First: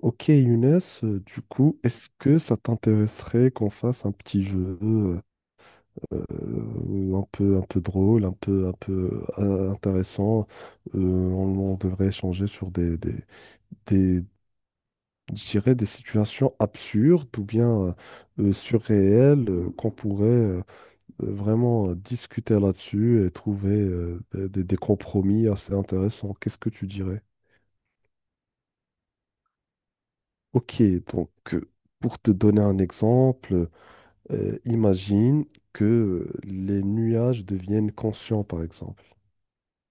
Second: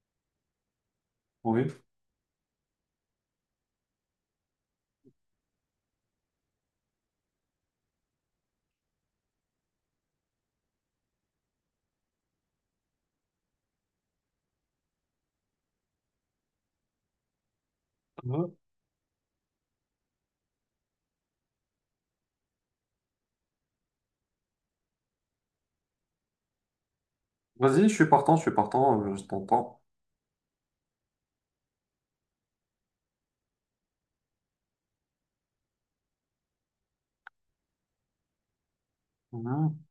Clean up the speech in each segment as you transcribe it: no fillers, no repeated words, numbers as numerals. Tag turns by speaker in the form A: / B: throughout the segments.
A: Ok Younes, du
B: Oui.
A: coup, est-ce que ça t'intéresserait qu'on fasse un petit jeu un peu drôle, un peu intéressant? On devrait échanger sur des, je dirais des situations absurdes ou bien
B: Ouais.
A: surréelles qu'on pourrait vraiment discuter là-dessus et trouver des compromis assez intéressants. Qu'est-ce que tu dirais?
B: Vas-y, je suis partant, je suis partant, je t'entends.
A: Ok, donc pour te donner un exemple. Imagine que les nuages deviennent conscients, par exemple.
B: Mhm.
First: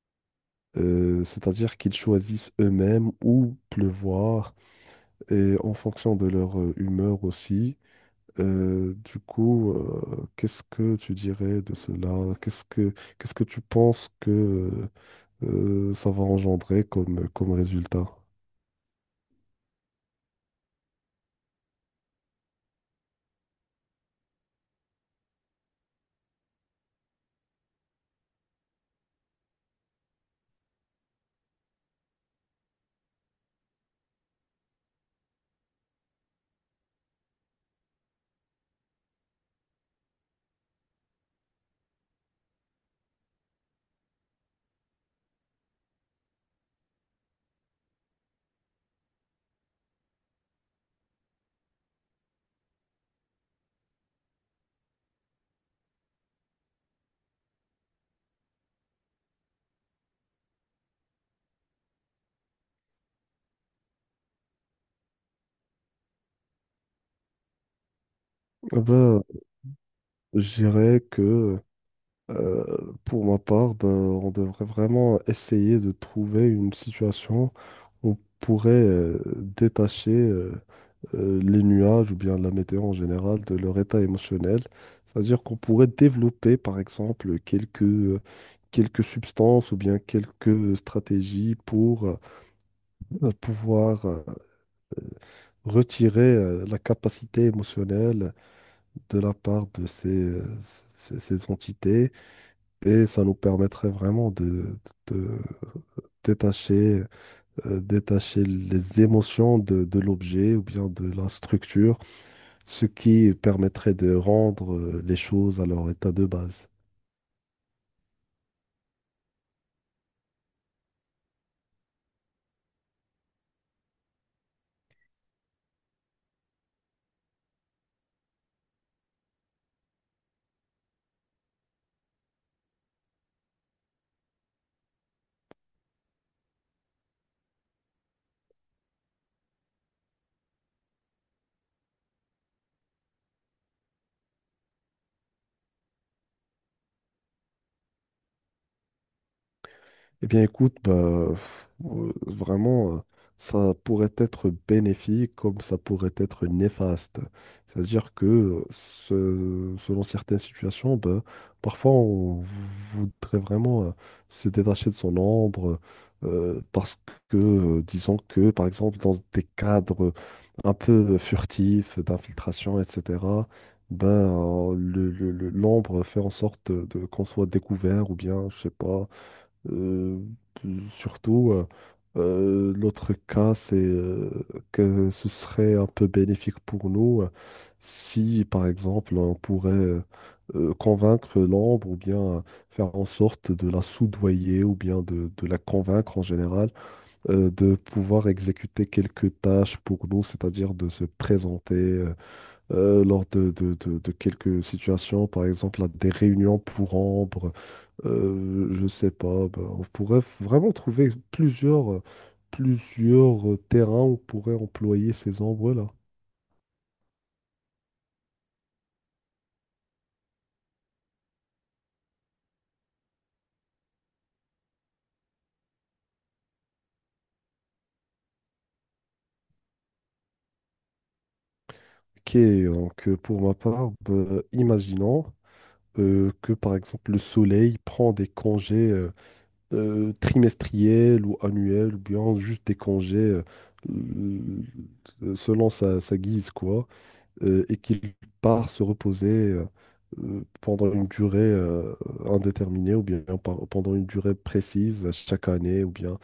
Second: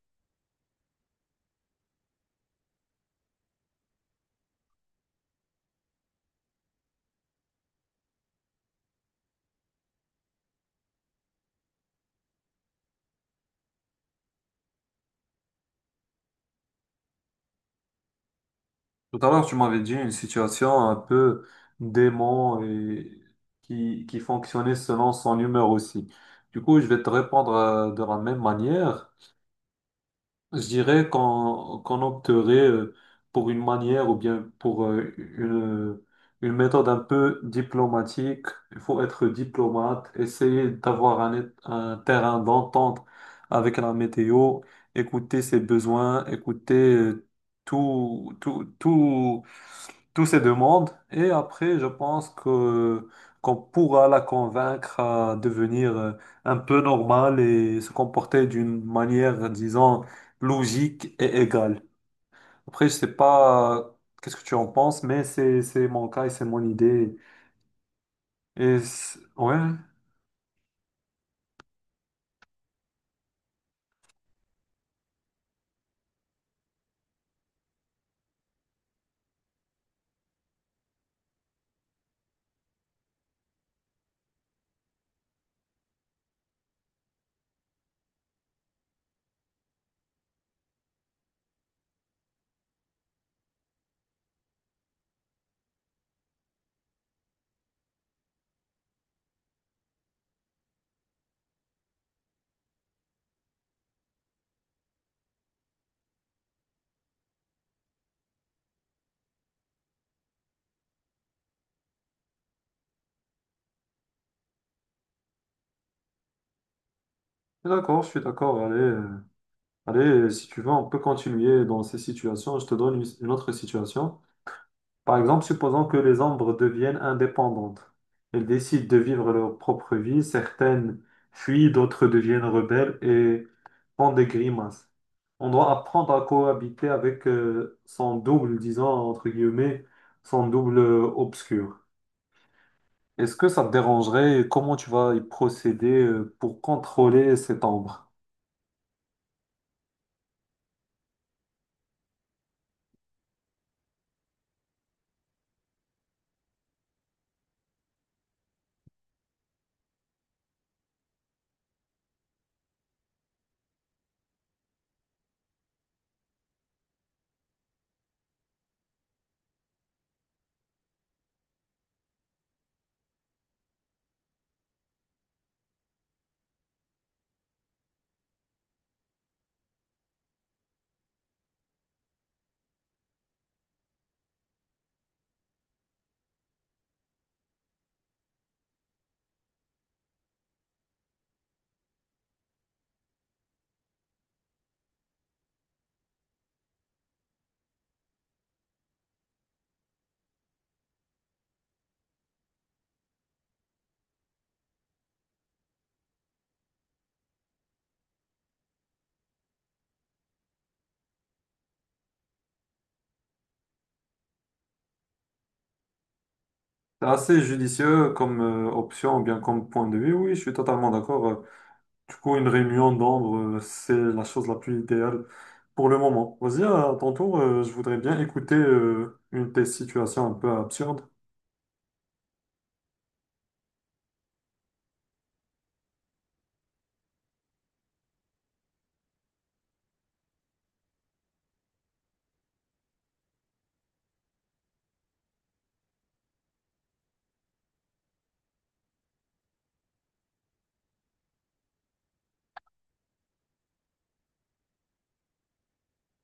A: C'est-à-dire qu'ils choisissent eux-mêmes où pleuvoir et en fonction de leur humeur aussi. Qu'est-ce que tu dirais de cela? Qu'est-ce que tu penses que ça va engendrer comme, comme résultat?
B: Tout à l'heure, tu m'avais dit une situation un peu dément et qui fonctionnait selon son humeur aussi. Du coup, je vais te répondre de la même manière. Je dirais qu'on opterait pour une manière ou bien pour une méthode un peu diplomatique. Il faut être diplomate, essayer d'avoir un terrain d'entente avec la météo, écouter ses besoins, écouter tout, toutes ces demandes et après, je pense que qu'on pourra la convaincre à devenir un peu normale et se comporter d'une manière, disons, logique et égale. Après, je sais pas, qu'est-ce que tu en penses, mais c'est mon cas et c'est mon idée.
A: Eh ben,
B: Ouais,
A: je dirais que pour ma part, ben, on devrait vraiment essayer de trouver une situation où on pourrait détacher les nuages ou bien la météo en général, de leur état émotionnel. C'est-à-dire qu'on pourrait développer, par exemple, quelques substances ou bien quelques stratégies pour pouvoir retirer la capacité émotionnelle de la part de ces entités et ça nous permettrait vraiment de détacher, détacher les émotions de l'objet ou bien de la structure, ce qui permettrait de rendre les choses à leur état de base.
B: d'accord, je suis d'accord. Allez, allez, si tu veux, on peut continuer dans ces situations. Je te donne une autre situation. Par exemple, supposons que les ombres deviennent indépendantes. Elles décident de vivre leur propre vie, certaines fuient, d'autres deviennent rebelles et font des grimaces. On doit apprendre à cohabiter avec son double, disons entre guillemets, son double obscur. Est-ce que ça te dérangerait et comment tu vas y procéder pour contrôler cette ombre?
A: Eh bien, écoute, vraiment, ça pourrait être bénéfique comme ça pourrait être néfaste. C'est-à-dire que selon certaines situations, bah, parfois on voudrait vraiment se détacher de son ombre parce que, disons que, par exemple, dans des cadres un peu furtifs d'infiltration, etc., l'ombre fait en sorte qu'on soit découvert ou bien, je sais pas, euh, surtout, euh, l'autre cas, c'est que ce serait un peu bénéfique pour nous, si, par exemple, on pourrait convaincre l'ombre ou bien faire en sorte de la soudoyer ou bien de la convaincre en général, de pouvoir exécuter quelques tâches pour nous, c'est-à-dire de se présenter lors de quelques situations, par exemple à des réunions pour Ambre. Je sais pas, ben, on pourrait vraiment trouver plusieurs terrains où on pourrait employer ces ombres-là.
B: C'est assez judicieux comme option ou bien comme point de vue. Oui, je suis totalement d'accord. Du coup, une réunion d'ombre, c'est la chose la plus idéale pour le moment. Vas-y, à ton tour, je voudrais bien écouter une de tes situations un peu absurdes.
A: Ok, donc pour ma part, ben, imaginons que par exemple le soleil prend des congés trimestriels ou annuels, ou bien juste des congés selon sa guise, quoi. Et qu'il part se reposer pendant une durée indéterminée ou bien pendant une durée précise chaque année ou bien,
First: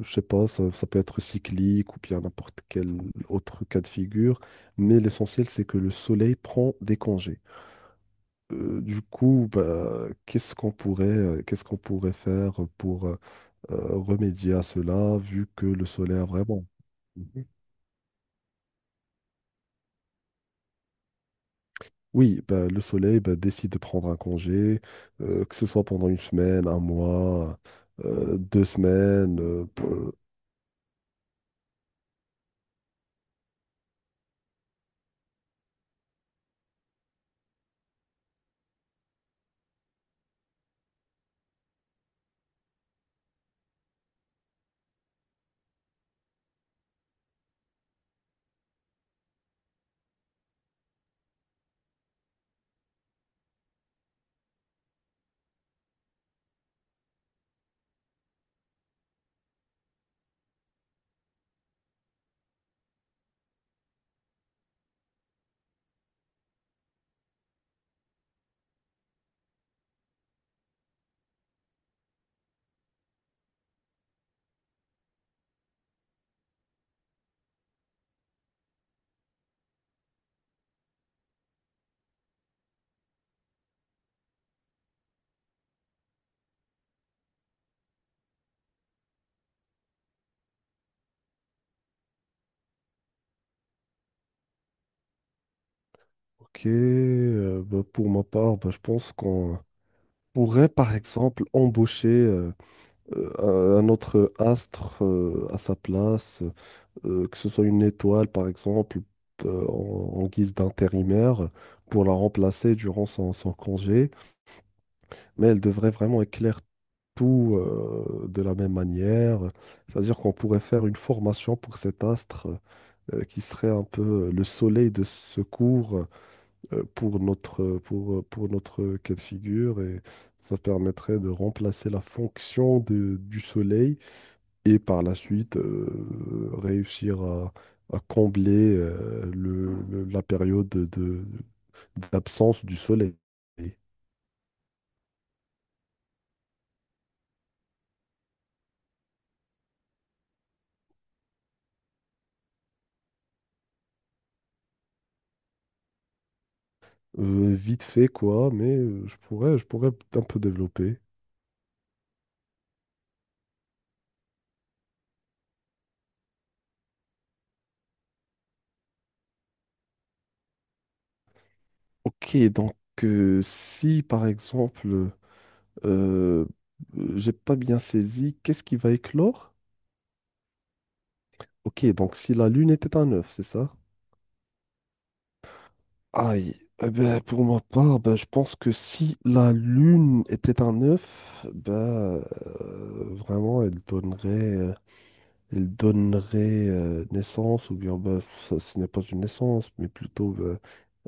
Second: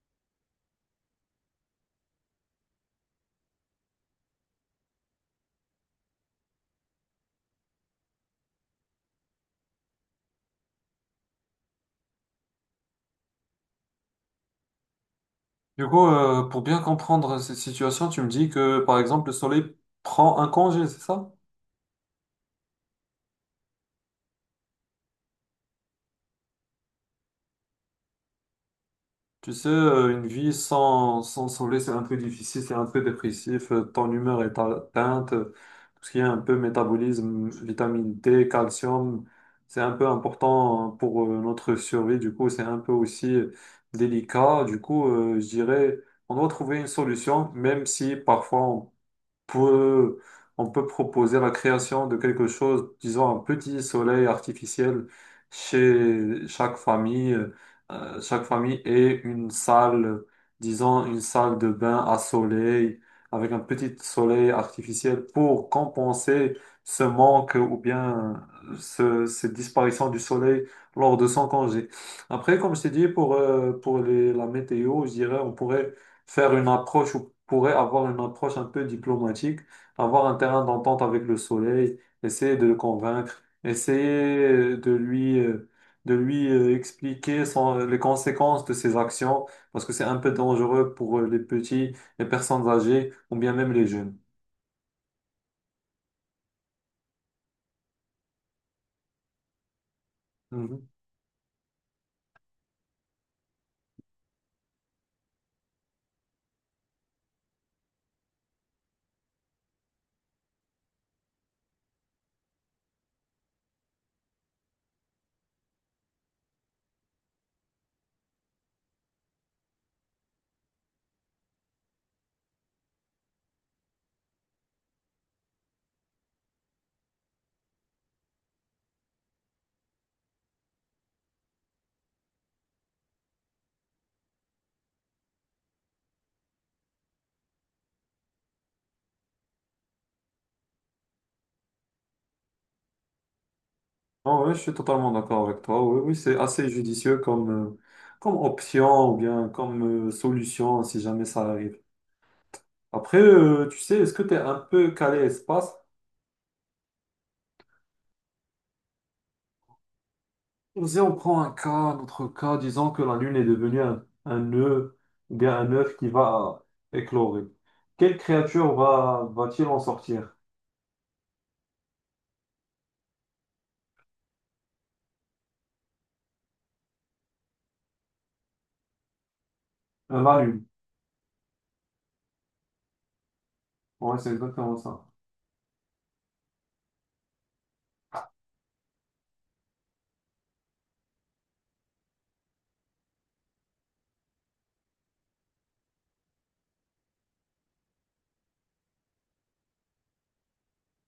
A: je sais pas, ça peut être cyclique ou bien n'importe quel autre cas de figure. Mais l'essentiel, c'est que le soleil prend des congés. Du coup, bah, qu'est-ce qu'on pourrait faire pour remédier à cela vu que le
B: Du coup,
A: soleil a
B: pour
A: vraiment...
B: bien comprendre cette situation, tu me dis que, par exemple, le soleil prend un congé, c'est ça?
A: Oui, bah, le soleil bah, décide de prendre un congé, que ce soit pendant une semaine, un mois, deux semaines.
B: Tu sais, une vie sans, sans soleil, c'est un peu difficile, c'est un peu dépressif, ton humeur est atteinte, tout ce qui est un peu métabolisme, vitamine D, calcium, c'est un peu important pour notre survie, du coup, c'est un peu aussi délicat, du coup, je dirais, on doit trouver une solution, même si parfois peut, on peut proposer la création de quelque chose, disons un petit soleil artificiel chez chaque famille. Chaque famille et une salle, disons une salle de bain à soleil, avec un petit soleil artificiel pour compenser ce manque ou bien cette disparition du soleil lors de son congé. Après, comme je t'ai dit, pour la météo, je dirais, on pourrait faire une approche ou pourrait avoir une approche un peu diplomatique, avoir un terrain d'entente avec le soleil, essayer de le convaincre, essayer de lui expliquer les conséquences de ses actions, parce que c'est un peu dangereux pour les petits, les personnes âgées ou bien même les jeunes.
A: Ok, bah, pour ma part, bah, je pense qu'on pourrait
B: Mhm.
A: par exemple embaucher un autre astre à sa place, que ce soit une étoile par exemple, en guise d'intérimaire, pour la remplacer durant son congé. Mais elle devrait vraiment éclairer tout de la même manière. C'est-à-dire qu'on pourrait faire une formation pour cet astre qui serait un peu le soleil de secours pour pour notre cas de figure, et ça permettrait de remplacer la fonction du soleil, et par la suite réussir à combler la période d'absence du soleil.
B: Ah ouais, je suis totalement d'accord avec toi. Oui, oui, c'est assez judicieux comme comme option ou bien comme solution si jamais ça arrive. Après, tu sais, est-ce que tu es un peu calé espace?
A: Vite fait quoi, mais je pourrais un peu développer.
B: Si on prend un cas, notre cas, disons que la Lune est devenue un nœud, ou bien un œuf qui va éclorer. Quelle créature va, va-t-il en sortir?
A: Ok, donc si par exemple, euh, j'ai pas bien saisi, qu'est-ce qui va éclore?
B: La Lune.
A: Ok, donc si la Lune était un œuf, c'est ça?
B: Ouais, c'est exactement ça.
A: Aïe, eh ben, pour ma part, ben, je pense que si la Lune était un œuf, ben, vraiment, euh, elle donnerait naissance, ou bien ben, ça, ce n'est pas une naissance, mais plutôt, ben,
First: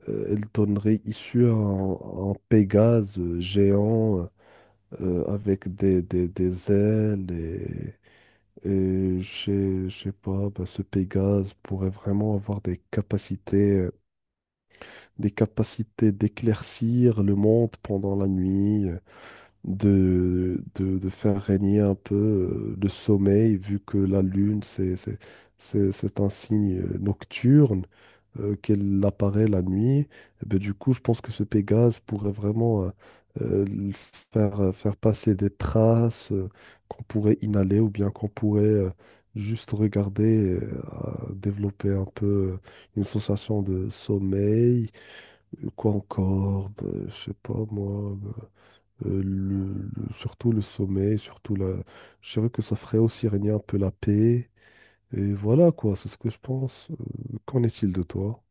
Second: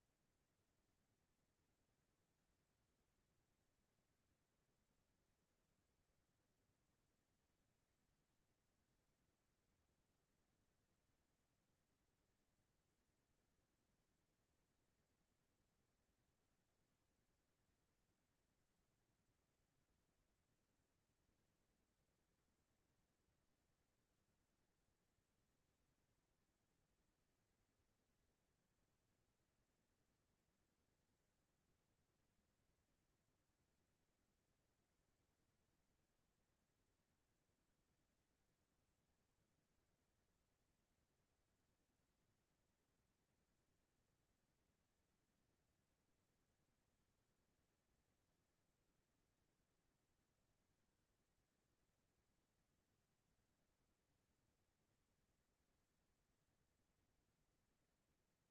A: elle donnerait issue à à un Pégase géant avec des ailes, et je sais pas, bah, ce Pégase pourrait vraiment avoir des capacités d'éclaircir le monde pendant la nuit. De faire régner un peu le sommeil, vu que la Lune, c'est un signe nocturne, qu'elle apparaît la nuit. Et ben, du coup, je pense que ce Pégase pourrait vraiment euh, le faire passer des traces qu'on pourrait inhaler ou bien qu'on pourrait juste regarder, à développer un peu euh, une sensation de sommeil. Quoi encore? Ben, je sais pas, moi. Ben, surtout le sommeil, surtout la... Je dirais que ça ferait aussi régner un peu la paix. Et voilà quoi, c'est ce que je pense. Qu'en est-il de toi?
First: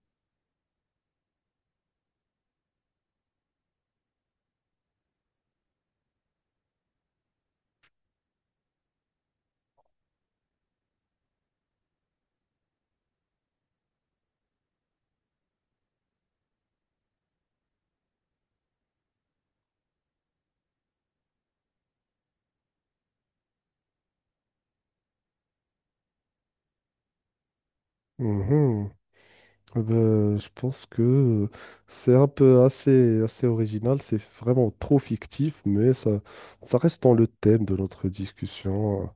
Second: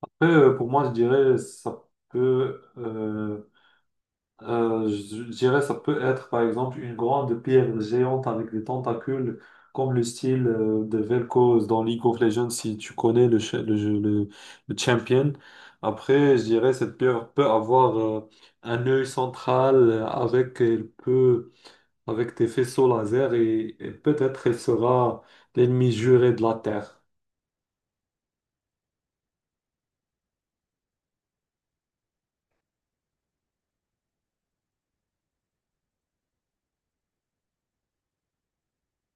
B: Après, pour moi, je dirais, ça peut je dirais ça peut être par exemple une grande pierre géante avec des tentacules comme le style de Vel'Koz dans League of Legends si tu connais le, cha- le, jeu- le champion. Après, je dirais cette pierre peut avoir un œil central avec elle peut avec des faisceaux laser et peut-être elle sera l'ennemi juré de la Terre.
A: Mhm. Eh ben, je pense que c'est un peu assez, assez original, c'est vraiment trop fictif, mais ça reste dans le thème de notre discussion.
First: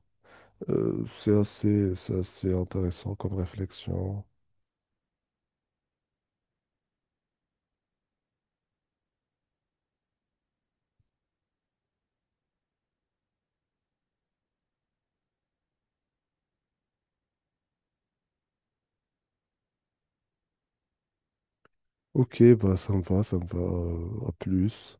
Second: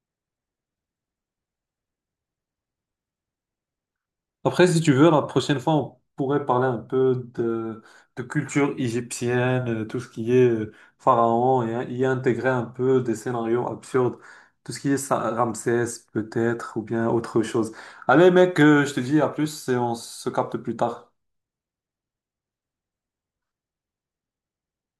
A: C'est assez intéressant comme réflexion.
B: Après, si tu veux, la prochaine fois, on pourrait parler un peu de culture égyptienne, tout ce qui est pharaon, et y intégrer un peu des scénarios absurdes, tout ce qui est Ramsès peut-être, ou bien autre chose. Allez, mec, je te dis à plus et on se capte plus tard.
A: Ok, bah ça me va, ça me va. À plus.